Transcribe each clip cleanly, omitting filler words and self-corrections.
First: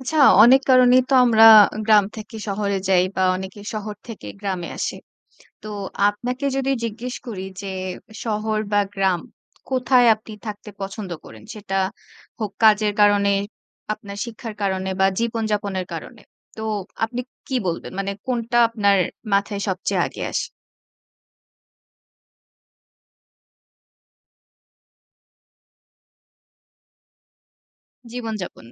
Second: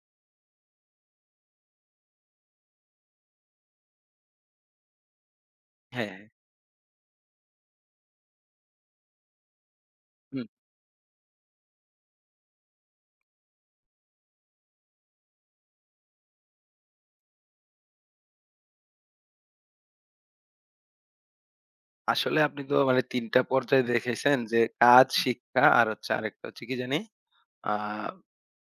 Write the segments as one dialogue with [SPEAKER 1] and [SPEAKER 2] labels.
[SPEAKER 1] আচ্ছা, অনেক কারণেই তো আমরা গ্রাম থেকে শহরে যাই বা অনেকে শহর থেকে গ্রামে আসে। তো
[SPEAKER 2] হ্যাঁ,
[SPEAKER 1] আপনাকে যদি জিজ্ঞেস করি যে শহর বা গ্রাম কোথায় আপনি
[SPEAKER 2] হুম।
[SPEAKER 1] থাকতে পছন্দ করেন? সেটা হোক কাজের কারণে, আপনার শিক্ষার কারণে বা জীবনযাপনের কারণে। তো আপনি কি বলবেন? মানে কোনটা আপনার মাথায় সবচেয়ে আগে আসে?
[SPEAKER 2] আসলে আপনি তো মানে ৩ টা পর্যায়ে দেখেছেন যে কাজ, শিক্ষা আর হচ্ছে আরেকটা হচ্ছে কি জানি? আ
[SPEAKER 1] জীবনযাপন।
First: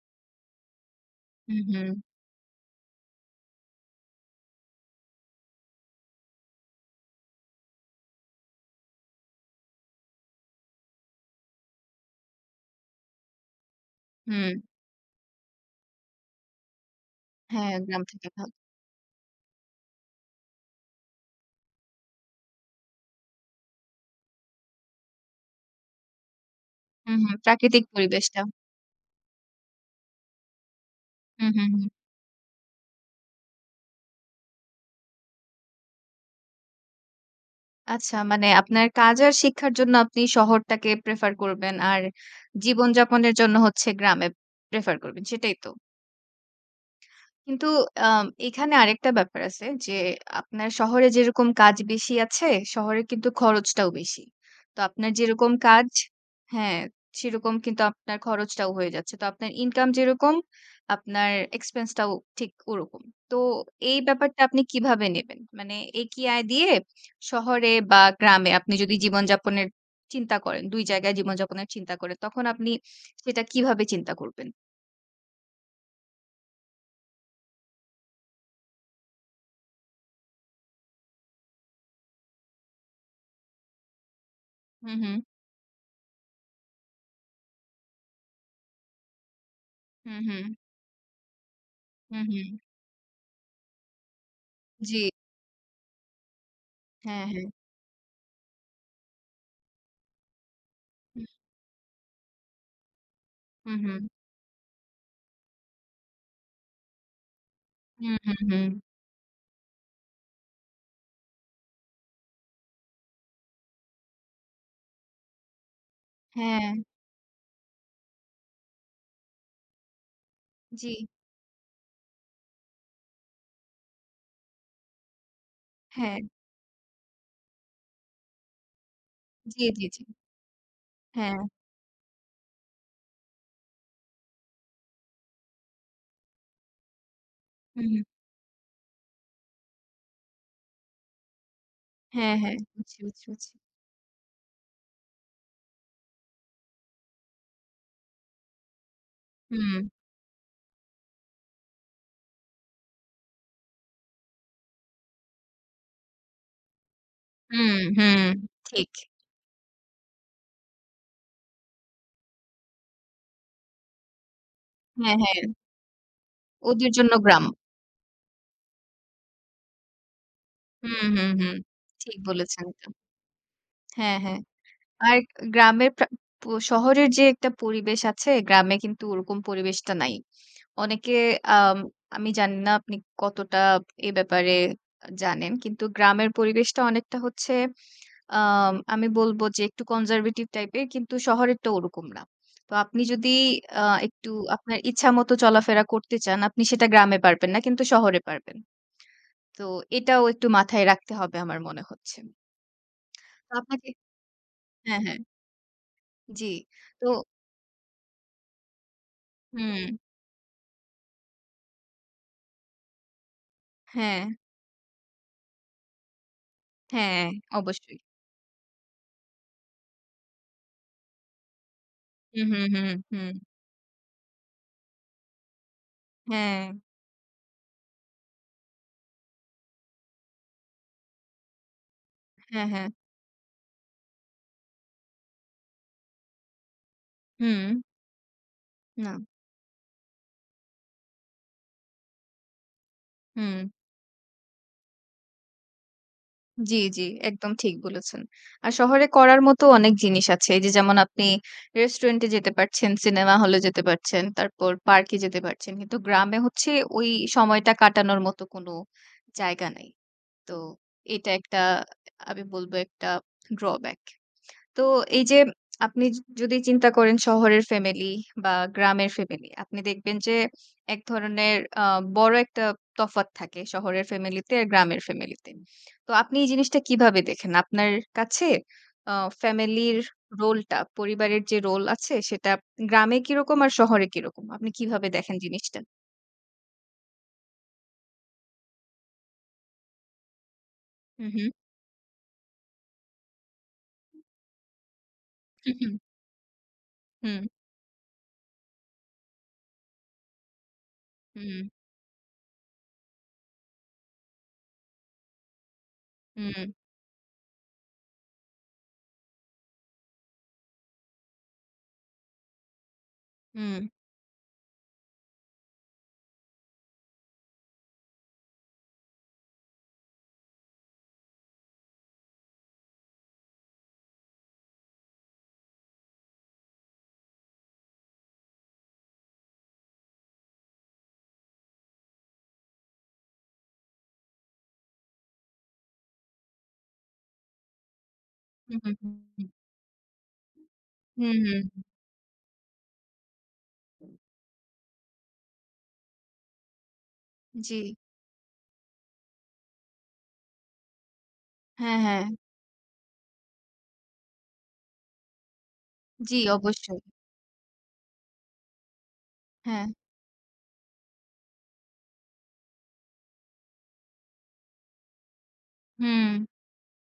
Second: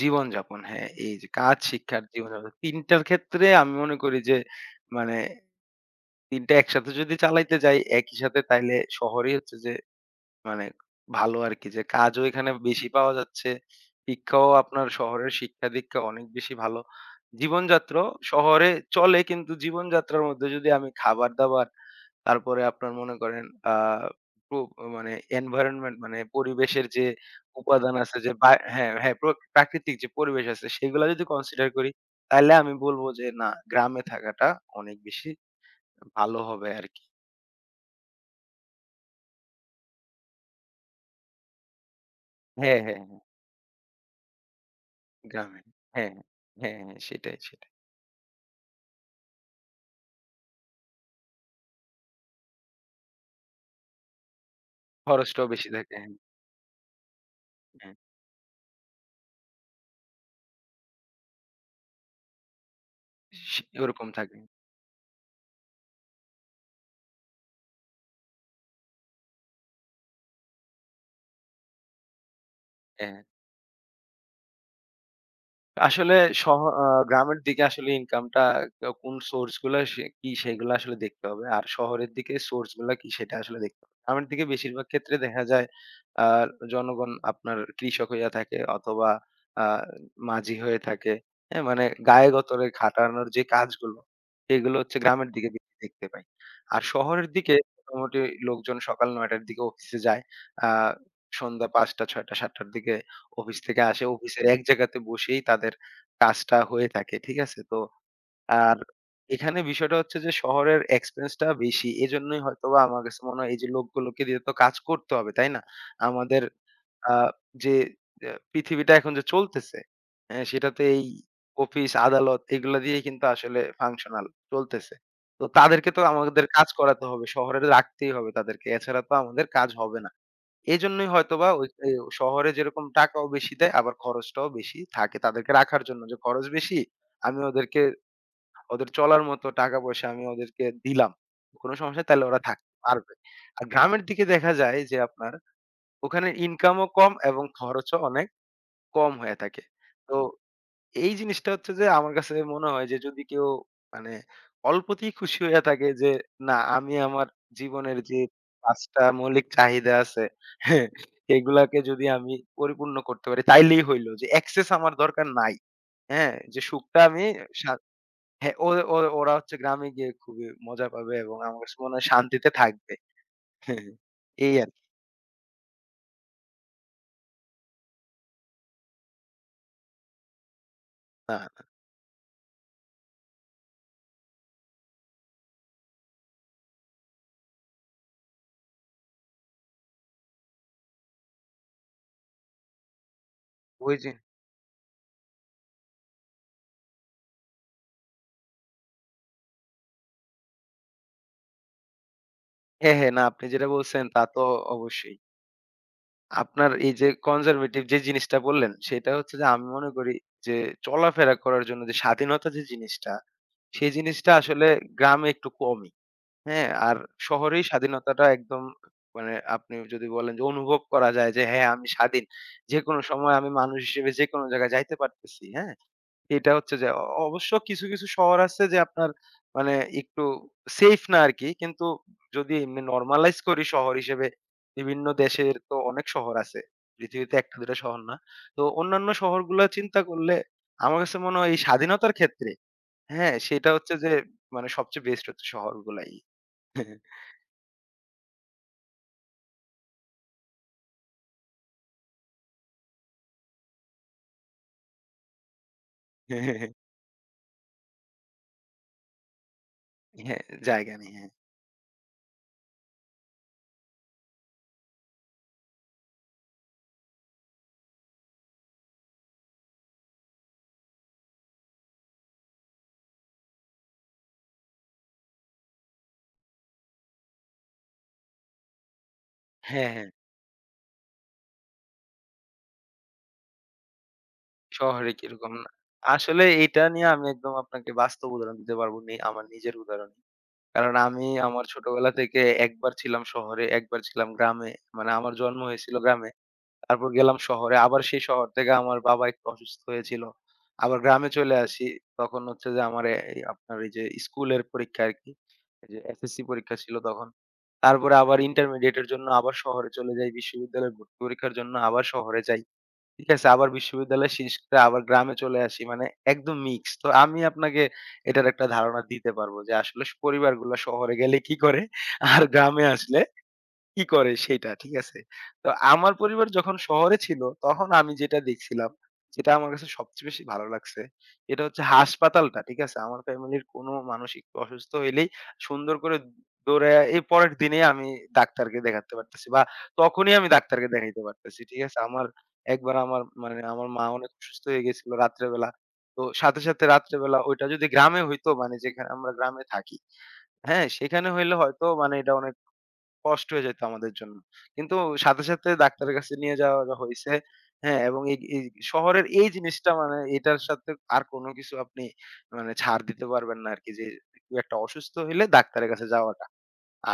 [SPEAKER 2] জীবনযাপন। হ্যাঁ, এই যে কাজ,
[SPEAKER 1] হুম, হুম,
[SPEAKER 2] শিক্ষা আর জীবনযাপন ৩ টার ক্ষেত্রে আমি মনে করি যে মানে ৩ টা একসাথে যদি চালাইতে যাই একই সাথে তাইলে শহরেই হচ্ছে যে মানে ভালো আরকি, যে কাজও এখানে বেশি পাওয়া যাচ্ছে। শিক্ষাও
[SPEAKER 1] হুম।
[SPEAKER 2] আপনার শহরের শিক্ষা-দীক্ষা অনেক বেশি ভালো।
[SPEAKER 1] হ্যাঁ, গ্রাম
[SPEAKER 2] জীবনযাত্রাও
[SPEAKER 1] থেকে ভালো।
[SPEAKER 2] শহরে চলে, কিন্তু জীবনযাত্রার মধ্যে যদি আমি খাবার-দাবার, তারপরে আপনার মনে করেন আ প্রো মানে এনভায়রনমেন্ট মানে পরিবেশের যে
[SPEAKER 1] হুম, হুম। প্রাকৃতিক
[SPEAKER 2] উপাদান আছে যে
[SPEAKER 1] পরিবেশটা।
[SPEAKER 2] বা হ্যাঁ, হ্যাঁ, প্রাকৃতিক যে পরিবেশ আছে, সেগুলা যদি
[SPEAKER 1] হুম,
[SPEAKER 2] কনসিডার
[SPEAKER 1] হুম।
[SPEAKER 2] করি, তাইলে আমি বলব যে না, গ্রামে থাকাটা অনেক বেশি ভালো হবে আরকি।
[SPEAKER 1] আচ্ছা, মানে আপনার কাজ আর শিক্ষার জন্য আপনি শহরটাকে প্রেফার করবেন। আর
[SPEAKER 2] হ্যাঁ, হ্যাঁ, হ্যাঁ।
[SPEAKER 1] জীবনযাপনের জন্য হচ্ছে গ্রামে প্রেফার করবেন। সেটাই
[SPEAKER 2] গ্রামে।
[SPEAKER 1] তো?
[SPEAKER 2] হ্যাঁ, হ্যাঁ, হ্যাঁ, হ্যাঁ, সেটাই,
[SPEAKER 1] কিন্তু
[SPEAKER 2] সেটাই।
[SPEAKER 1] এখানে আরেকটা ব্যাপার আছে যে আপনার শহরে যেরকম কাজ বেশি আছে, শহরে কিন্তু খরচটাও বেশি। তো আপনার
[SPEAKER 2] খরচটাও
[SPEAKER 1] যেরকম
[SPEAKER 2] বেশি
[SPEAKER 1] কাজ
[SPEAKER 2] থাকে। হ্যাঁ,
[SPEAKER 1] হ্যাঁ, সেরকম কিন্তু
[SPEAKER 2] হ্যাঁ।
[SPEAKER 1] আপনার খরচটাও হয়ে যাচ্ছে। তো আপনার ইনকাম যেরকম, আপনার এক্সপেন্সটাও ঠিক ওরকম। তো
[SPEAKER 2] সে
[SPEAKER 1] এই
[SPEAKER 2] ওরকম থাকে।
[SPEAKER 1] ব্যাপারটা আপনি কিভাবে নেবেন? মানে একই আয় দিয়ে শহরে বা গ্রামে আপনি যদি জীবনযাপনের চিন্তা করেন, ২ জায়গায় জীবনযাপনের চিন্তা করেন, তখন আপনি
[SPEAKER 2] হ্যাঁ।
[SPEAKER 1] সেটা কিভাবে চিন্তা করবেন?
[SPEAKER 2] আসলে শহ আ গ্রামের দিকে আসলে ইনকামটা কোন সোর্স গুলা সে কি সেগুলা আসলে দেখতে হবে। আর শহরের দিকে সোর্স গুলা কি সেটা আসলে দেখতে হবে। গ্রামের দিকে বেশিরভাগ
[SPEAKER 1] হু, হু।
[SPEAKER 2] ক্ষেত্রে দেখা যায় আ জনগণ আপনার কৃষক হইয়া থাকে, অথবা আ
[SPEAKER 1] হু, হু।
[SPEAKER 2] মাঝি হয়ে থাকে। হ্যাঁ? মানে
[SPEAKER 1] হু,
[SPEAKER 2] গায়ে
[SPEAKER 1] হু।
[SPEAKER 2] গতরে খাটানোর যে কাজগুলো, সেগুলো হচ্ছে
[SPEAKER 1] জি।
[SPEAKER 2] গ্রামের দিকে বেশি দেখতে পাই। আর
[SPEAKER 1] হ্যাঁ,
[SPEAKER 2] শহরের
[SPEAKER 1] হ্যাঁ।
[SPEAKER 2] দিকে মোটামুটি লোকজন সকাল ৯ টার দিকে অফিসে যায়। আ
[SPEAKER 1] হুম,
[SPEAKER 2] সন্ধ্যা ৫টা, ৬টা, ৭টার দিকে অফিস
[SPEAKER 1] হুম,
[SPEAKER 2] থেকে
[SPEAKER 1] হুম,
[SPEAKER 2] আসে। অফিসের এক জায়গাতে বসেই তাদের কাজটা হয়ে থাকে। ঠিক আছে? তো
[SPEAKER 1] হুম, হুম। হুম।
[SPEAKER 2] আর এখানে বিষয়টা হচ্ছে যে শহরের এক্সপেন্সটা বেশি। এজন্যই হয়তোবা আমার কাছে মনে হয় এই যে লোকগুলোকে দিয়ে তো কাজ করতে হবে, তাই না? আমাদের
[SPEAKER 1] হ্যাঁ,
[SPEAKER 2] আ যে আ পৃথিবীটা এখন যে চলতেছে, হ্যাঁ? সেটা তো
[SPEAKER 1] জি,
[SPEAKER 2] এই অফিস, আদালত এগুলো দিয়েই কিন্তু আসলে ফাংশনাল চলতেছে। তো তাদেরকে তো
[SPEAKER 1] হ্যাঁ,
[SPEAKER 2] আমাদের কাজ করাতে হবে। শহরে রাখতেই হবে তাদেরকে। এছাড়া তো আমাদের
[SPEAKER 1] জি,
[SPEAKER 2] কাজ
[SPEAKER 1] জি,
[SPEAKER 2] হবে
[SPEAKER 1] জি।
[SPEAKER 2] না। এজন্যই
[SPEAKER 1] হ্যাঁ,
[SPEAKER 2] হয়তোবা ওই এ শহরে যেরকম টাকাও বেশি দেয়, আবার খরচটাও বেশি থাকে তাদেরকে রাখার জন্য, যে খরচ বেশি, আমি ওদেরকে
[SPEAKER 1] হুম, হুম।
[SPEAKER 2] ওদের চলার মতো টাকা-পয়সা আমি ওদেরকে দিলাম। কোনো সমস্যা তাইলে
[SPEAKER 1] হ্যাঁ,
[SPEAKER 2] ওরা
[SPEAKER 1] হ্যাঁ।
[SPEAKER 2] থাকতে
[SPEAKER 1] বুঝছি,
[SPEAKER 2] পারবে।
[SPEAKER 1] বুঝছি, বুঝছি।
[SPEAKER 2] আর গ্রামের দিকে দেখা যায় যে আপনার ওখানে ইনকামও কম এবং খরচও অনেক কম হয়ে থাকে।
[SPEAKER 1] হুম,
[SPEAKER 2] তো এই জিনিসটা হচ্ছে যে আমার কাছে মনে হয় যে যদি কেউ মানে অল্পতেই খুশি হইয়া থাকে, যে না, আমি আমার
[SPEAKER 1] হুম,
[SPEAKER 2] জীবনের যে
[SPEAKER 1] হুম, ঠিক।
[SPEAKER 2] ৫টা মৌলিক চাহিদা আছে, হ্যাঁ, এগুলাকে যদি আমি পরিপূর্ণ করতে পারি, তাইলেই হইলো, যে এক্সেস আমার
[SPEAKER 1] হ্যাঁ,
[SPEAKER 2] দরকার
[SPEAKER 1] হ্যাঁ।
[SPEAKER 2] নাই। হ্যাঁ? যে
[SPEAKER 1] ওদের
[SPEAKER 2] সুখটা
[SPEAKER 1] জন্য
[SPEAKER 2] আমি
[SPEAKER 1] গ্রাম।
[SPEAKER 2] সা হ্যাঁ, ও ও ওরা হচ্ছে গ্রামে গিয়ে খুবই মজা
[SPEAKER 1] হুম,
[SPEAKER 2] পাবে
[SPEAKER 1] হুম,
[SPEAKER 2] এবং
[SPEAKER 1] হুম।
[SPEAKER 2] আমার কাছে মনে হয়
[SPEAKER 1] ঠিক
[SPEAKER 2] শান্তিতে
[SPEAKER 1] বলেছেন এটা।
[SPEAKER 2] থাকবে। হ্যাঁ,
[SPEAKER 1] হ্যাঁ, হ্যাঁ।
[SPEAKER 2] এই আরকি।
[SPEAKER 1] আর গ্রামের প্রা প শহরের যে একটা পরিবেশ আছে, গ্রামে কিন্তু ওরকম পরিবেশটা নাই। অনেকে
[SPEAKER 2] না, না,
[SPEAKER 1] আম আমি জানি না আপনি কতটা এ ব্যাপারে জানেন। কিন্তু গ্রামের পরিবেশটা অনেকটা হচ্ছে আমি বলব যে একটু কনজারভেটিভ টাইপের, কিন্তু শহরেরটা ওরকম না। তো আপনি যদি আ
[SPEAKER 2] ওই যে,
[SPEAKER 1] একটু আপনার ইচ্ছামত চলাফেরা করতে চান, আপনি সেটা গ্রামে পারবেন না কিন্তু শহরে পারবেন। তো এটাও একটু মাথায় রাখতে হবে আমার মনে হচ্ছে।
[SPEAKER 2] হ্যাঁ, হ্যাঁ, না, আপনি
[SPEAKER 1] তো
[SPEAKER 2] যেটা
[SPEAKER 1] আপনাকে
[SPEAKER 2] বলছেন তা তো
[SPEAKER 1] হ্যাঁ,
[SPEAKER 2] অবশ্যই।
[SPEAKER 1] হ্যাঁ। জি।
[SPEAKER 2] আপনার এই যে
[SPEAKER 1] তো
[SPEAKER 2] কনজারভেটিভ যে জিনিসটা বললেন, সেটা হচ্ছে যে আমি মনে
[SPEAKER 1] হুম,
[SPEAKER 2] করি যে চলাফেরা করার জন্য যে স্বাধীনতা যে জিনিসটা, সেই
[SPEAKER 1] হ্যাঁ,
[SPEAKER 2] জিনিসটা আসলে গ্রামে একটু কমই। হ্যাঁ? আর
[SPEAKER 1] হ্যাঁ,
[SPEAKER 2] শহরেই
[SPEAKER 1] অবশ্যই।
[SPEAKER 2] স্বাধীনতাটা একদম মানে আপনি যদি বলেন, যে অনুভব করা যায় যে হ্যাঁ, আমি স্বাধীন।
[SPEAKER 1] হুম, হুম, হুম,
[SPEAKER 2] যেকোনো
[SPEAKER 1] হুম।
[SPEAKER 2] সময় আমি মানুষ হিসেবে যেকোনো জায়গায় যাইতে পারতেছি। হ্যাঁ? এটা
[SPEAKER 1] হ্যাঁ,
[SPEAKER 2] হচ্ছে যে অবশ্য কিছু, কিছু শহর আছে যে আপনার মানে একটু সেফ না আরকি। কিন্তু যদি
[SPEAKER 1] হ্যাঁ,
[SPEAKER 2] এমনি
[SPEAKER 1] হ্যাঁ।
[SPEAKER 2] নরমালাইজ করি শহর হিসেবে, বিভিন্ন দেশের তো অনেক শহর আছে। পৃথিবীতে ১ টা
[SPEAKER 1] হুম,
[SPEAKER 2] ২ টা শহর না। তো অন্যান্য
[SPEAKER 1] না,
[SPEAKER 2] শহরগুলা চিন্তা করলে আমার কাছে মনে হয় এই স্বাধীনতার ক্ষেত্রে, হ্যাঁ,
[SPEAKER 1] হুম।
[SPEAKER 2] সেটা হচ্ছে যে মানে সবচেয়ে বেস্ট হচ্ছে শহরগুলাই।
[SPEAKER 1] জি, জি, একদম ঠিক বলেছেন। আর শহরে করার মতো অনেক জিনিস আছে। এই যে যেমন আপনি রেস্টুরেন্টে যেতে পারছেন, সিনেমা হলে যেতে পারছেন, তারপর পার্কে যেতে পারছেন। কিন্তু গ্রামে হচ্ছে ওই সময়টা কাটানোর মতো কোনো জায়গা নেই।
[SPEAKER 2] হ্যাঁ,
[SPEAKER 1] তো
[SPEAKER 2] জায়গা নেই। হ্যাঁ,
[SPEAKER 1] এটা একটা, আমি বলব একটা ড্রব্যাক। তো এই যে আপনি যদি চিন্তা করেন শহরের ফ্যামিলি বা গ্রামের ফ্যামিলি, আপনি দেখবেন যে এক ধরনের বড় একটা তফাৎ থাকে শহরের ফ্যামিলিতে আর গ্রামের ফ্যামিলিতে। তো আপনি এই জিনিসটা কিভাবে দেখেন? আপনার কাছে আ
[SPEAKER 2] হ্যাঁ,
[SPEAKER 1] ফ্যামিলির
[SPEAKER 2] হ্যাঁ।
[SPEAKER 1] রোলটা, পরিবারের যে রোল আছে সেটা গ্রামে কিরকম আর শহরে কিরকম? আপনি কিভাবে
[SPEAKER 2] শহরে
[SPEAKER 1] দেখেন
[SPEAKER 2] কিরকম না।
[SPEAKER 1] জিনিসটা?
[SPEAKER 2] আসলে এইটা নিয়ে আমি একদম আপনাকে বাস্তব উদাহরণ দিতে পারব নি আমার নিজের উদাহরণ। কারণ
[SPEAKER 1] হু,
[SPEAKER 2] আমি
[SPEAKER 1] হু,
[SPEAKER 2] আমার ছোটবেলা থেকে একবার ছিলাম শহরে, একবার ছিলাম গ্রামে। মানে আমার জন্ম
[SPEAKER 1] হু,
[SPEAKER 2] হয়েছিল গ্রামে। তারপর
[SPEAKER 1] হু,
[SPEAKER 2] গেলাম শহরে। আবার সেই শহর থেকে আমার বাবা একটু অসুস্থ হয়েছিল। আবার গ্রামে চলে
[SPEAKER 1] হুম,
[SPEAKER 2] আসি। তখন হচ্ছে যে আমার এ এই আপনার এই যে স্কুলের পরীক্ষা আরকি। এই যে এসএসসি
[SPEAKER 1] হুম, হুম,
[SPEAKER 2] পরীক্ষা ছিল তখন। তারপরে আবার ইন্টারমিডিয়েট এর জন্য আবার শহরে চলে যাই। বিশ্ববিদ্যালয়ে ভর্তি পরীক্ষার জন্য আবার শহরে যাই। ঠিক আছে, আবার
[SPEAKER 1] হুম,
[SPEAKER 2] বিশ্ববিদ্যালয় শেষ করে আবার গ্রামে চলে আসি। মানে একদম মিক্স। তো আমি আপনাকে এটার একটা ধারণা দিতে পারবো যে আসলে পরিবারগুলো শহরে গেলে কি করে আর গ্রামে আসলে কি করে সেটা, ঠিক আছে? তো আমার পরিবার যখন শহরে ছিল, তখন আমি যেটা দেখছিলাম, যেটা আমার কাছে সবচেয়ে বেশি ভালো লাগছে, এটা হচ্ছে হাসপাতালটা, ঠিক আছে? আমার ফ্যামিলির কোনো মানুষ একটু অসুস্থ হইলেই সুন্দর করে দৌড়াইয়া এর পরের দিনেই আমি ডাক্তারকে
[SPEAKER 1] হুম, হুম,
[SPEAKER 2] দেখাতে পারতেছি,
[SPEAKER 1] হুম,
[SPEAKER 2] বা তখনই আমি ডাক্তারকে দেখাইতে
[SPEAKER 1] হুম,
[SPEAKER 2] পারতেছি,
[SPEAKER 1] হুম,
[SPEAKER 2] ঠিক আছে? আমার একবার আমার মানে আমার মা অনেক অসুস্থ হয়ে গেছিল রাত্রেবেলা। তো সাথে, সাথে রাত্রেবেলা ওইটা
[SPEAKER 1] জি,
[SPEAKER 2] যদি গ্রামে হইতো, মানে যেখানে আমরা গ্রামে থাকি, হ্যাঁ? সেখানে হইলে হয়তো
[SPEAKER 1] হ্যাঁ,
[SPEAKER 2] মানে
[SPEAKER 1] হ্যাঁ,
[SPEAKER 2] এটা অনেক কষ্ট হয়ে যেত আমাদের জন্য। কিন্তু সাথে, সাথে ডাক্তারের কাছে
[SPEAKER 1] জি
[SPEAKER 2] নিয়ে যাওয়া
[SPEAKER 1] অবশ্যই,
[SPEAKER 2] হইছে। হ্যাঁ? এবং এই এই শহরের এই
[SPEAKER 1] হ্যাঁ।
[SPEAKER 2] জিনিসটা মানে এটার সাথে আর কোন কিছু আপনি মানে ছাড় দিতে পারবেন না আরকি, যে কেউ একটা অসুস্থ হইলে ডাক্তারের কাছে
[SPEAKER 1] হুম,
[SPEAKER 2] যাওয়াটা।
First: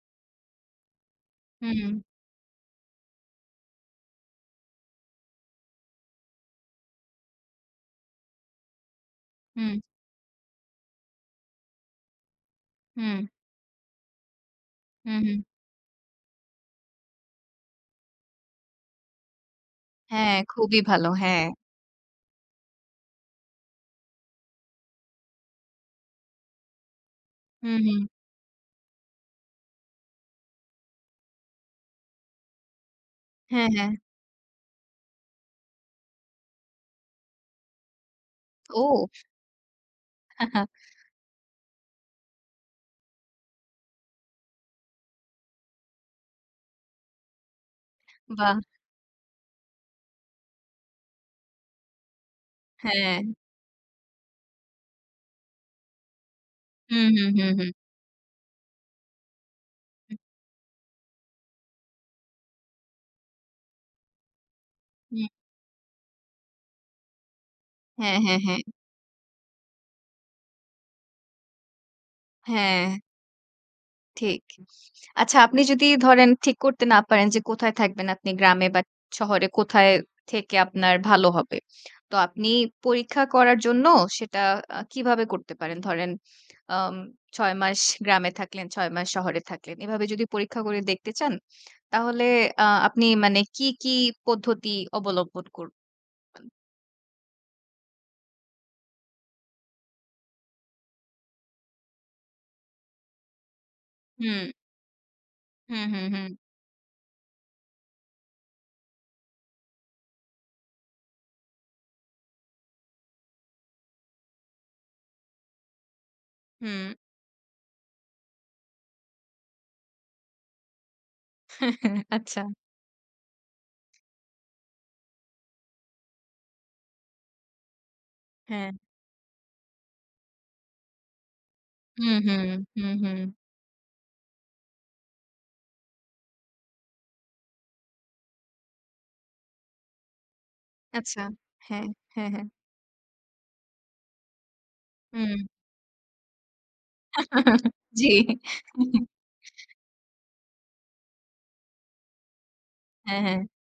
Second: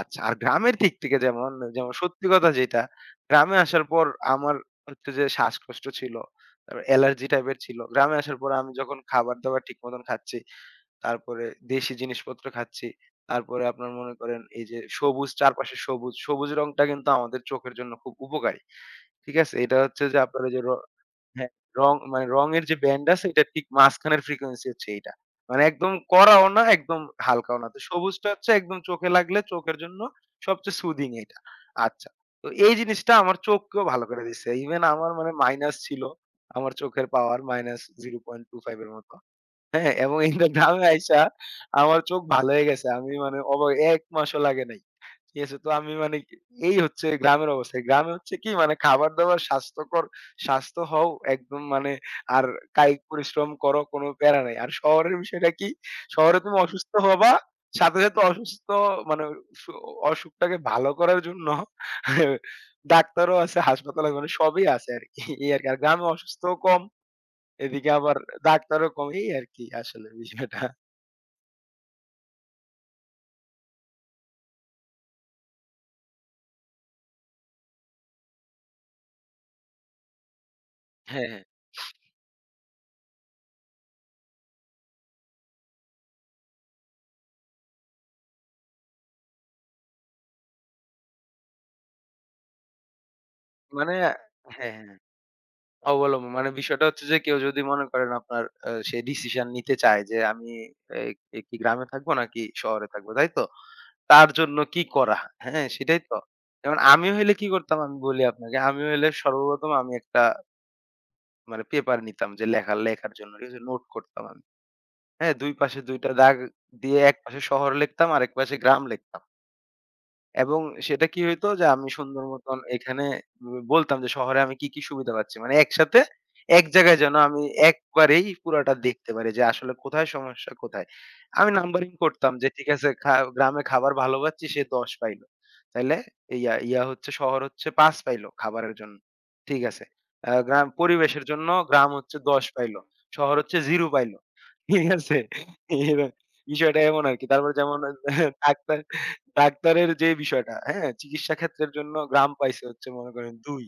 [SPEAKER 2] আচ্ছা, আর গ্রামের দিক থেকে যেমন, যেমন
[SPEAKER 1] হুম,
[SPEAKER 2] সত্যি কথা যেটা, গ্রামে আসার পর আমার হচ্ছে যে শ্বাসকষ্ট ছিল, তারপর অ্যালার্জি টাইপের ছিল। গ্রামে আসার পর আমি যখন খাবার-দাবার
[SPEAKER 1] হুম,
[SPEAKER 2] ঠিক মতন খাচ্ছি, তারপরে দেশি জিনিসপত্র খাচ্ছি।
[SPEAKER 1] হুম,
[SPEAKER 2] তারপরে আপনার মনে করেন এই যে
[SPEAKER 1] হুম,
[SPEAKER 2] সবুজ,
[SPEAKER 1] হুম।
[SPEAKER 2] চারপাশে সবুজ, সবুজ রংটা কিন্তু আমাদের চোখের জন্য খুব উপকারী। ঠিক আছে? এটা হচ্ছে যে
[SPEAKER 1] হ্যাঁ,
[SPEAKER 2] আপনার ওই যে
[SPEAKER 1] খুবই ভালো। হ্যাঁ।
[SPEAKER 2] হ্যাঁ, রং মানে রঙের যে ব্যান্ড আছে, এটার ঠিক মাঝখানের ফ্রিকোয়েন্সি হচ্ছে এইটা। মানে একদম কড়াও না, একদম হালকাও না।
[SPEAKER 1] হুম,
[SPEAKER 2] তো
[SPEAKER 1] হুম।
[SPEAKER 2] সবুজটা হচ্ছে একদম চোখে লাগলে চোখের জন্য সবচেয়ে সুদিং এইটা। আচ্ছা। তো এই জিনিসটা আমার
[SPEAKER 1] হ্যাঁ,
[SPEAKER 2] চোখকেও
[SPEAKER 1] হ্যাঁ।
[SPEAKER 2] ভালো করে দিছে। ইভেন আমার মানে মাইনাস ছিল। আমার চোখের পাওয়ার -0.25 এর
[SPEAKER 1] ও!
[SPEAKER 2] মতো। হ্যাঁ, এবং এটার দামে আইসা আমার চোখ ভালো হয়ে গেছে। আমি মানে অবাক, ১ মাসও লাগে নাই। ঠিক আছে? তো আমি মানে এই হচ্ছে গ্রামের অবস্থা। গ্রামে হচ্ছে কি
[SPEAKER 1] বাহ!
[SPEAKER 2] মানে খাবার-দাবার স্বাস্থ্যকর, স্বাস্থ্য হও একদম মানে, আর কায়িক
[SPEAKER 1] হ্যাঁ।
[SPEAKER 2] পরিশ্রম করো, কোনো প্যারা নাই। আর শহরের বিষয়টা কি? শহরে তুমি অসুস্থ
[SPEAKER 1] হুম, হুম,
[SPEAKER 2] হবা,
[SPEAKER 1] হুম,
[SPEAKER 2] সাথে, সাথে অসুস্থ মানে সু
[SPEAKER 1] হুম।
[SPEAKER 2] অসুখটাকে ভালো করার জন্য ডাক্তারও আছে, হাসপাতাল আছে, মানে সবই আছে আরকি।
[SPEAKER 1] হুম।
[SPEAKER 2] এই আরকি। আর গ্রামে অসুস্থও কম। এদিকে আবার
[SPEAKER 1] হ্যাঁ, হ্যাঁ, হ্যাঁ।
[SPEAKER 2] ডাক্তারও কম, এই আরকি আসলে বিষয়টা।
[SPEAKER 1] হ্যাঁ। ঠিক। আচ্ছা, আপনি যদি ধরেন ঠিক করতে না পারেন যে কোথায় থাকবেন, আপনি গ্রামে বা শহরে কোথায় থেকে আপনার
[SPEAKER 2] হ্যাঁ,
[SPEAKER 1] ভালো
[SPEAKER 2] হ্যাঁ।
[SPEAKER 1] হবে। তো আপনি পরীক্ষা করার জন্য সেটা কিভাবে করতে পারেন? ধরেন আম ৬ মাস গ্রামে থাকলেন, ৬ মাস শহরে থাকলেন। এভাবে যদি পরীক্ষা করে দেখতে চান তাহলে আপনি মানে কি,
[SPEAKER 2] মানে
[SPEAKER 1] কি
[SPEAKER 2] হ্যাঁ,
[SPEAKER 1] পদ্ধতি
[SPEAKER 2] হ্যাঁ।
[SPEAKER 1] অবলম্বন করব
[SPEAKER 2] অবলম্বন মানে বিষয়টা হচ্ছে যে কেউ যদি মনে করেন আপনার সে ডিসিশন নিতে চায় যে আমি এ এ কি গ্রামে থাকবো নাকি শহরে থাকবো, তাই তো? তার
[SPEAKER 1] হুম,
[SPEAKER 2] জন্য কি করা? হ্যাঁ,
[SPEAKER 1] হুম,
[SPEAKER 2] সেটাই
[SPEAKER 1] হুম,
[SPEAKER 2] তো।
[SPEAKER 1] হুম,
[SPEAKER 2] যেমন আমি হইলে কি করতাম আমি বলি আপনাকে। আমি হইলে সর্বপ্রথম আমি একটা মানে পেপার নিতাম যে লেখার লেখার জন্য, ঠিক আছে? নোট করতাম আমি। হ্যাঁ, ২ পাশে ২ টা দাগ
[SPEAKER 1] হুম।
[SPEAKER 2] দিয়ে এক পাশে শহর লিখতাম, আরেক পাশে গ্রাম লিখতাম। এবং সেটা কি হইতো যে আমি সুন্দর
[SPEAKER 1] আচ্ছা,
[SPEAKER 2] মতন এখানে বলতাম যে শহরে আমি কি, কি সুবিধা পাচ্ছি। মানে একসাথে এক জায়গায় যেন আমি একবারেই
[SPEAKER 1] হ্যাঁ।
[SPEAKER 2] পুরাটা দেখতে পারি যে আসলে কোথায় সমস্যা কোথায়। আমি নাম্বারিং
[SPEAKER 1] হুম,
[SPEAKER 2] করতাম
[SPEAKER 1] হুম,
[SPEAKER 2] যে ঠিক আছে
[SPEAKER 1] হুম, হুম।
[SPEAKER 2] গ্রামে খাবার ভালো পাচ্ছি, সে ১০ পাইলো। তাইলে ইয়া ইয়া হচ্ছে শহর হচ্ছে ৫ পাইলো খাবারের জন্য। ঠিক আছে। গ্রাম
[SPEAKER 1] আচ্ছা।
[SPEAKER 2] পরিবেশের জন্য
[SPEAKER 1] হ্যাঁ,
[SPEAKER 2] গ্রাম হচ্ছে
[SPEAKER 1] হ্যাঁ,
[SPEAKER 2] ১০
[SPEAKER 1] হ্যাঁ।
[SPEAKER 2] পাইলো। শহর হচ্ছে ০ পাইলো। ঠিক আছে?
[SPEAKER 1] হুম।
[SPEAKER 2] এরা বিষয়টা এমন আরকি। তারপরে যেমন
[SPEAKER 1] জি।
[SPEAKER 2] ডাক্তার ডাক্তারের যে বিষয়টা, হ্যাঁ? চিকিৎসা ক্ষেত্রের জন্য গ্রাম পাইছে হচ্ছে মনে
[SPEAKER 1] হ্যাঁ,
[SPEAKER 2] করেন
[SPEAKER 1] হ্যাঁ,
[SPEAKER 2] ২,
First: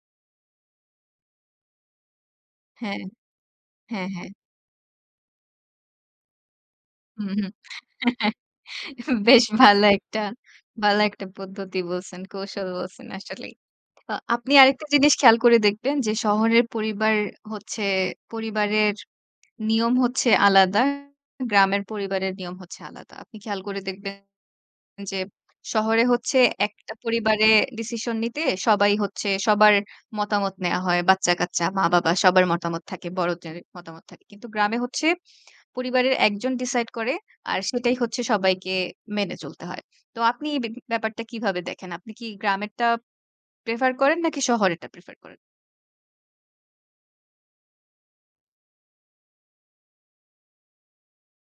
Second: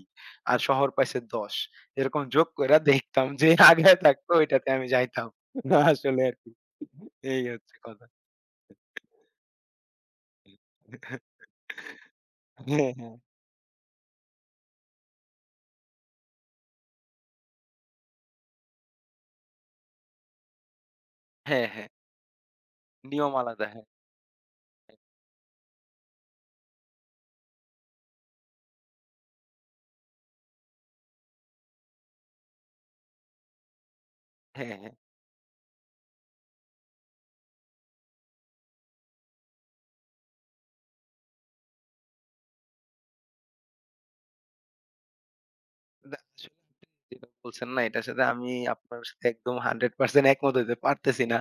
[SPEAKER 2] আর শহর পাইছে ১০। এরকম যোগ কইরা
[SPEAKER 1] হ্যাঁ,
[SPEAKER 2] দেখতাম যে আগায়
[SPEAKER 1] হ্যাঁ,
[SPEAKER 2] থাকতো
[SPEAKER 1] হ্যাঁ।
[SPEAKER 2] ওইটাতে আমি যাইতাম। না আসলে আরকি।
[SPEAKER 1] হুম,
[SPEAKER 2] এই
[SPEAKER 1] হুম।
[SPEAKER 2] হচ্ছে কথা।
[SPEAKER 1] বেশ ভালো একটা ভালো একটা পদ্ধতি বলছেন, কৌশল
[SPEAKER 2] হ্যাঁ,
[SPEAKER 1] বলছেন
[SPEAKER 2] হ্যাঁ।
[SPEAKER 1] আসলেই। আপনি আরেকটা জিনিস খেয়াল করে দেখবেন যে শহরের পরিবার হচ্ছে পরিবারের নিয়ম হচ্ছে আলাদা,
[SPEAKER 2] হ্যাঁ,
[SPEAKER 1] গ্রামের
[SPEAKER 2] হ্যাঁ।
[SPEAKER 1] পরিবারের নিয়ম হচ্ছে আলাদা।
[SPEAKER 2] নিয়ম
[SPEAKER 1] আপনি খেয়াল
[SPEAKER 2] আলাদা।
[SPEAKER 1] করে
[SPEAKER 2] হ্যাঁ,
[SPEAKER 1] দেখবেন যে শহরে হচ্ছে একটা পরিবারে ডিসিশন নিতে সবাই হচ্ছে সবার মতামত নেওয়া হয়। বাচ্চা-কাচ্চা, মা-বাবা সবার মতামত থাকে, বড়দের মতামত থাকে। কিন্তু
[SPEAKER 2] হ্যাঁ,
[SPEAKER 1] গ্রামে
[SPEAKER 2] হ্যাঁ।
[SPEAKER 1] হচ্ছে পরিবারের একজন ডিসাইড করে। আর সেটাই হচ্ছে সবাইকে মেনে চলতে হয়। তো আপনি এই ব্যাপারটা কিভাবে দেখেন? আপনি কি গ্রামেরটা প্রেফার করেন নাকি শহরেরটা প্রেফার করেন?
[SPEAKER 2] না আসলে যেটা বলছেন না এটার সাথে আমি আপনার সাথে একদম ১০০% একমত হইতে পারতেছি না।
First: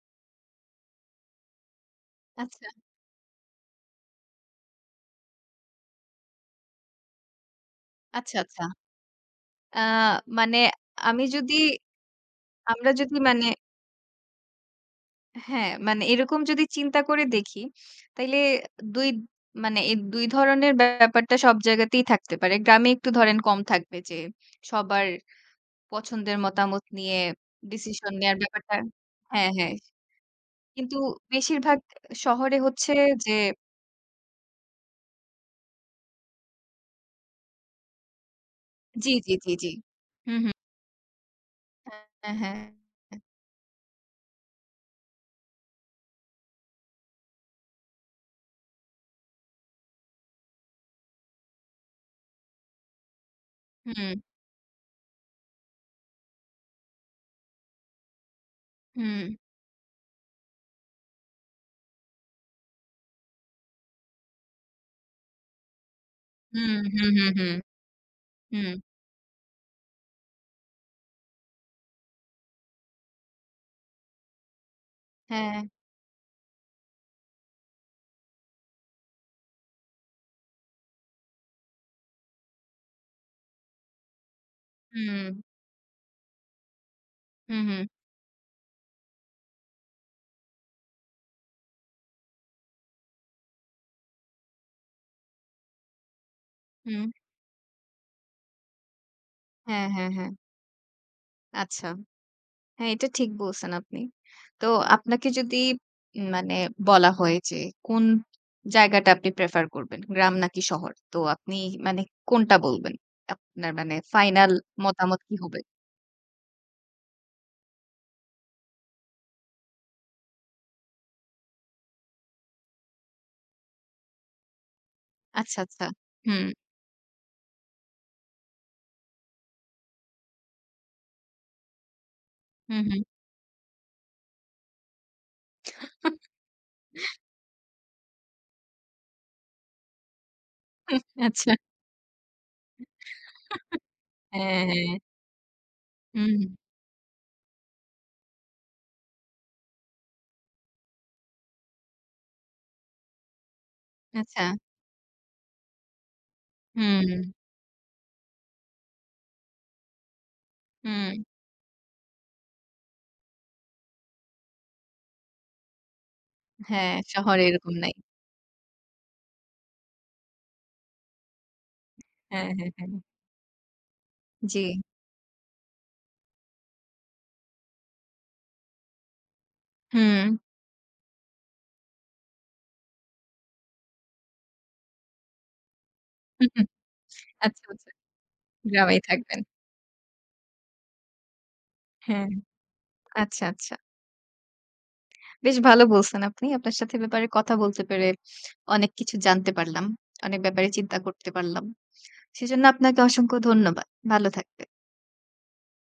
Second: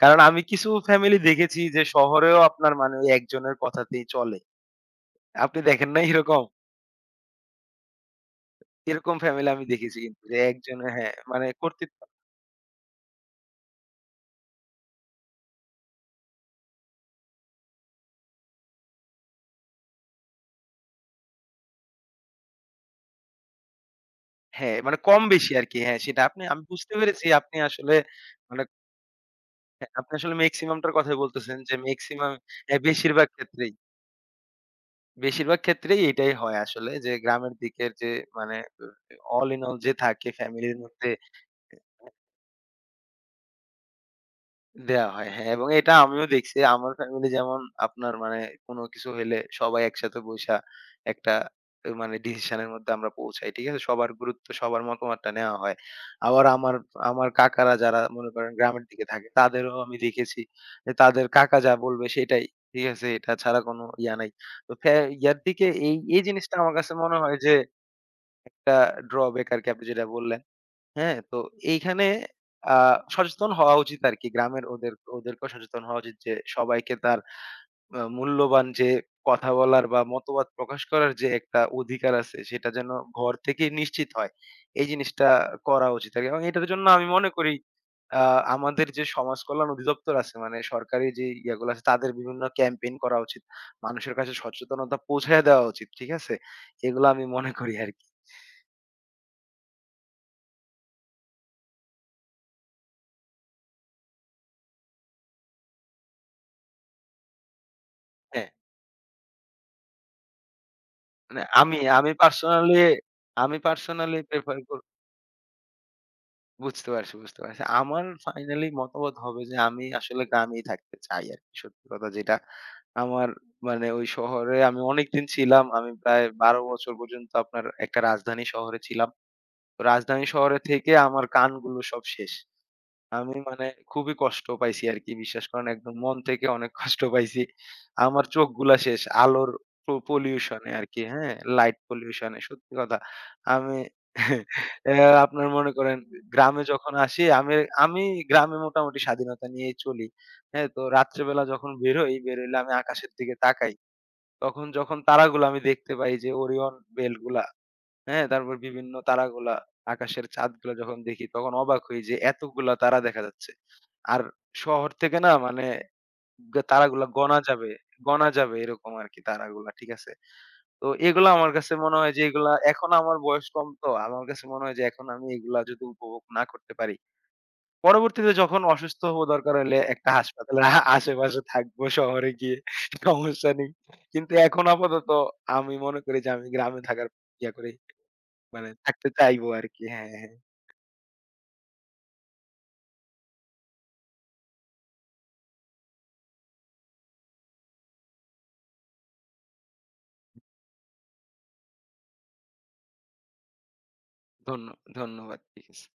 [SPEAKER 2] কারণ আমি কিছু ফ্যামিলি দেখেছি যে শহরেও
[SPEAKER 1] আচ্ছা,
[SPEAKER 2] আপনার মানে ওই একজনের কথাতেই চলে। আপনি দেখেন নাই এরকম?
[SPEAKER 1] আচ্ছা, আচ্ছা।
[SPEAKER 2] এরকম ফ্যামিলি আমি
[SPEAKER 1] আ
[SPEAKER 2] দেখেছি কিন্তু যে
[SPEAKER 1] মানে
[SPEAKER 2] একজন, হ্যাঁ,
[SPEAKER 1] আমি
[SPEAKER 2] মানে
[SPEAKER 1] যদি
[SPEAKER 2] কর্তৃত্ব।
[SPEAKER 1] আমরা যদি মানে হ্যাঁ, মানে এরকম যদি চিন্তা করে দেখি, তাইলে ২ মানে এই ২ ধরনের ব্যাপারটা সব জায়গাতেই থাকতে পারে। গ্রামে একটু ধরেন কম থাকবে যে
[SPEAKER 2] হ্যাঁ, মানে
[SPEAKER 1] সবার
[SPEAKER 2] কম বেশি আরকি। হ্যাঁ, সেটা
[SPEAKER 1] পছন্দের
[SPEAKER 2] আপনি, আমি
[SPEAKER 1] মতামত
[SPEAKER 2] বুঝতে
[SPEAKER 1] নিয়ে
[SPEAKER 2] পেরেছি আপনি আসলে
[SPEAKER 1] ডিসিশন নেয়ার
[SPEAKER 2] মানে
[SPEAKER 1] ব্যাপারটা হ্যাঁ, হ্যাঁ।
[SPEAKER 2] হ্যাঁ, আপনি আসলে মেক্সিমাম টার
[SPEAKER 1] কিন্তু
[SPEAKER 2] কথাই বলতেছেন যে
[SPEAKER 1] বেশিরভাগ
[SPEAKER 2] মেক্সিমাম,
[SPEAKER 1] শহরে
[SPEAKER 2] হ্যাঁ,
[SPEAKER 1] হচ্ছে
[SPEAKER 2] বেশিরভাগ
[SPEAKER 1] যে
[SPEAKER 2] ক্ষেত্রেই, বেশিরভাগ ক্ষেত্রেই এটাই হয় আসলে যে গ্রামের দিকের যে মানে
[SPEAKER 1] জি, জি,
[SPEAKER 2] অল
[SPEAKER 1] জি,
[SPEAKER 2] ইন
[SPEAKER 1] জি।
[SPEAKER 2] অল যে থাকে
[SPEAKER 1] হুম, হুম।
[SPEAKER 2] ফ্যামিলির মধ্যে
[SPEAKER 1] হ্যাঁ, হ্যাঁ, হ্যাঁ।
[SPEAKER 2] দেয়া হয়। হ্যাঁ, এবং এটা আমিও দেখছি। আমার ফ্যামিলি যেমন আপনার মানে কোনো কিছু হইলে সবাই একসাথে বইসা একটা মানে ডিসিশন এর মধ্যে আমরা পৌঁছাই। ঠিক আছে? সবার
[SPEAKER 1] হুম,
[SPEAKER 2] গুরুত্ব, সবার মতামতটা নেওয়া হয়। আবার আমার আমার কাকারা যারা মনে করেন গ্রামের দিকে
[SPEAKER 1] হুম,
[SPEAKER 2] থাকে, তাদেরও আমি দেখেছি যে তাদের কাকা যা বলবে সেটাই। ঠিক আছে? এটা ছাড়া কোনো ইয়া নাই। তো ইয়ার দিকে এই জিনিসটা আমার
[SPEAKER 1] হুম,
[SPEAKER 2] কাছে
[SPEAKER 1] হুম,
[SPEAKER 2] মনে
[SPEAKER 1] হুম,
[SPEAKER 2] হয় যে
[SPEAKER 1] হুম,
[SPEAKER 2] একটা
[SPEAKER 1] হুম।
[SPEAKER 2] ড্রব্যাক আরকি, আপনি যেটা বললেন। হ্যাঁ, তো এইখানে আ সচেতন হওয়া উচিত আরকি। গ্রামের ওদেরকেও
[SPEAKER 1] হ্যাঁ,
[SPEAKER 2] সচেতন হওয়া উচিত যে সবাইকে তার মূল্যবান যে কথা বলার বা মতবাদ প্রকাশ করার যে একটা অধিকার আছে, সেটা যেন ঘর থেকেই নিশ্চিত হয়। এই
[SPEAKER 1] হুম,
[SPEAKER 2] জিনিসটা করা উচিত আরকি। এবং এটার জন্য আমি মনে করি
[SPEAKER 1] হুম, হুম,
[SPEAKER 2] আ আমাদের যে সমাজ কল্যাণ অধিদপ্তর আছে, মানে সরকারি যে ইয়াগুলো আছে, তাদের বিভিন্ন ক্যাম্পেইন করা উচিত। মানুষের কাছে সচেতনতা পৌঁছায় দেওয়া উচিত। ঠিক আছে? এগুলো
[SPEAKER 1] হুম।
[SPEAKER 2] আমি মনে করি আরকি।
[SPEAKER 1] হ্যাঁ, হ্যাঁ, হ্যাঁ। আচ্ছা। হ্যাঁ, এটা ঠিক বলছেন আপনি। তো আপনাকে যদি মানে বলা হয় যে কোন
[SPEAKER 2] হ্যাঁ।
[SPEAKER 1] জায়গাটা আপনি প্রেফার করবেন? গ্রাম নাকি শহর? তো
[SPEAKER 2] মানে
[SPEAKER 1] আপনি
[SPEAKER 2] আমি
[SPEAKER 1] মানে
[SPEAKER 2] আমি
[SPEAKER 1] কোনটা
[SPEAKER 2] পার্সোনালি,
[SPEAKER 1] বলবেন?
[SPEAKER 2] আমি
[SPEAKER 1] আপনার মানে
[SPEAKER 2] পার্সোনালি
[SPEAKER 1] ফাইনাল
[SPEAKER 2] প্রেফার কর
[SPEAKER 1] মতামত কি হবে?
[SPEAKER 2] বুঝতে পারছি, বুঝতে পারছি। আমার ফাইনালি মতামত হবে যে আমি আসলে গ্রামেই থাকতে চাই আরকি। সত্যি কথা যেটা, আমার মানে ওই শহরে আমি অনেকদিন
[SPEAKER 1] আচ্ছা,
[SPEAKER 2] ছিলাম।
[SPEAKER 1] আচ্ছা।
[SPEAKER 2] আমি প্রায়
[SPEAKER 1] হুম,
[SPEAKER 2] ১২ বছর পর্যন্ত আপনার একটা রাজধানী শহরে ছিলাম। তো রাজধানী শহরে থেকে আমার কানগুলো সব শেষ।
[SPEAKER 1] হুম, হুম।
[SPEAKER 2] আমি মানে খুবই কষ্ট পাইছি আরকি। বিশ্বাস করেন একদম মন থেকে অনেক কষ্ট পাইছি। আমার চোখগুলা শেষ আলোর পলিউশন এ আরকি, হ্যাঁ?
[SPEAKER 1] আচ্ছা।
[SPEAKER 2] লাইট পলিউশন এ, সত্যি কথা। আমি
[SPEAKER 1] হ্যাঁ, হ্যাঁ।
[SPEAKER 2] অ্যা আপনার মনে করেন
[SPEAKER 1] হুম,
[SPEAKER 2] গ্রামে যখন আসি, আমি আমি গ্রামে মোটামুটি স্বাধীনতা নিয়েই চলি। হ্যাঁ? তো রাত্রেবেলা যখন বেরোই, বেরোইলে আমি আকাশের দিকে তাকাই।
[SPEAKER 1] আচ্ছা।
[SPEAKER 2] তখন যখন তারাগুলো আমি দেখতে পাই যে ওরিয়ন
[SPEAKER 1] হুম,
[SPEAKER 2] বেলগুলা, হ্যাঁ, তারপর বিভিন্ন তারাগুলা, আকাশের চাঁদগুলা যখন
[SPEAKER 1] হুম।
[SPEAKER 2] দেখি, তখন অবাক হই যে এতগুলা তারা দেখা যাচ্ছে। আর শহর থেকে না মানে
[SPEAKER 1] হ্যাঁ,
[SPEAKER 2] তারাগুলা গণা
[SPEAKER 1] শহরে
[SPEAKER 2] যাবে,
[SPEAKER 1] এরকম নাই।
[SPEAKER 2] গণা যাবে এরকম আরকি তারাগুলা, ঠিক আছে? তো এগুলা আমার কাছে মনে হয় যে
[SPEAKER 1] হ্যাঁ,
[SPEAKER 2] এগুলা
[SPEAKER 1] হ্যাঁ, হ্যাঁ।
[SPEAKER 2] এখন আমার বয়স কম, তো আমার কাছে
[SPEAKER 1] জি।
[SPEAKER 2] মনে হয় যে এখন আমি এগুলা যদি উপভোগ না করতে পারি। পরবর্তীতে যখন অসুস্থ হব, দরকার হইলে একটা
[SPEAKER 1] হুম।
[SPEAKER 2] হাসপাতালের আ আশেপাশে থাকবো শহরে গিয়ে, সমস্যা নেই। কিন্তু এখন আপাতত আমি মনে করি যে আমি গ্রামে থাকার ইয়া
[SPEAKER 1] আচ্ছা,
[SPEAKER 2] করি।
[SPEAKER 1] আচ্ছা।
[SPEAKER 2] মানে
[SPEAKER 1] গ্রামেই
[SPEAKER 2] থাকতে
[SPEAKER 1] থাকবেন।
[SPEAKER 2] চাইবো আরকি। হ্যাঁ, হ্যাঁ।
[SPEAKER 1] হ্যাঁ। আচ্ছা, আচ্ছা। বেশ ভালো বলছেন আপনি। আপনার সাথে এ ব্যাপারে কথা বলতে পেরে অনেক কিছু জানতে পারলাম। অনেক ব্যাপারে চিন্তা করতে পারলাম। সেজন্য আপনাকে অসংখ্য ধন্যবাদ। ভালো
[SPEAKER 2] ধন্য
[SPEAKER 1] থাকবেন।
[SPEAKER 2] ধন্যবাদ। ঠিক আছে।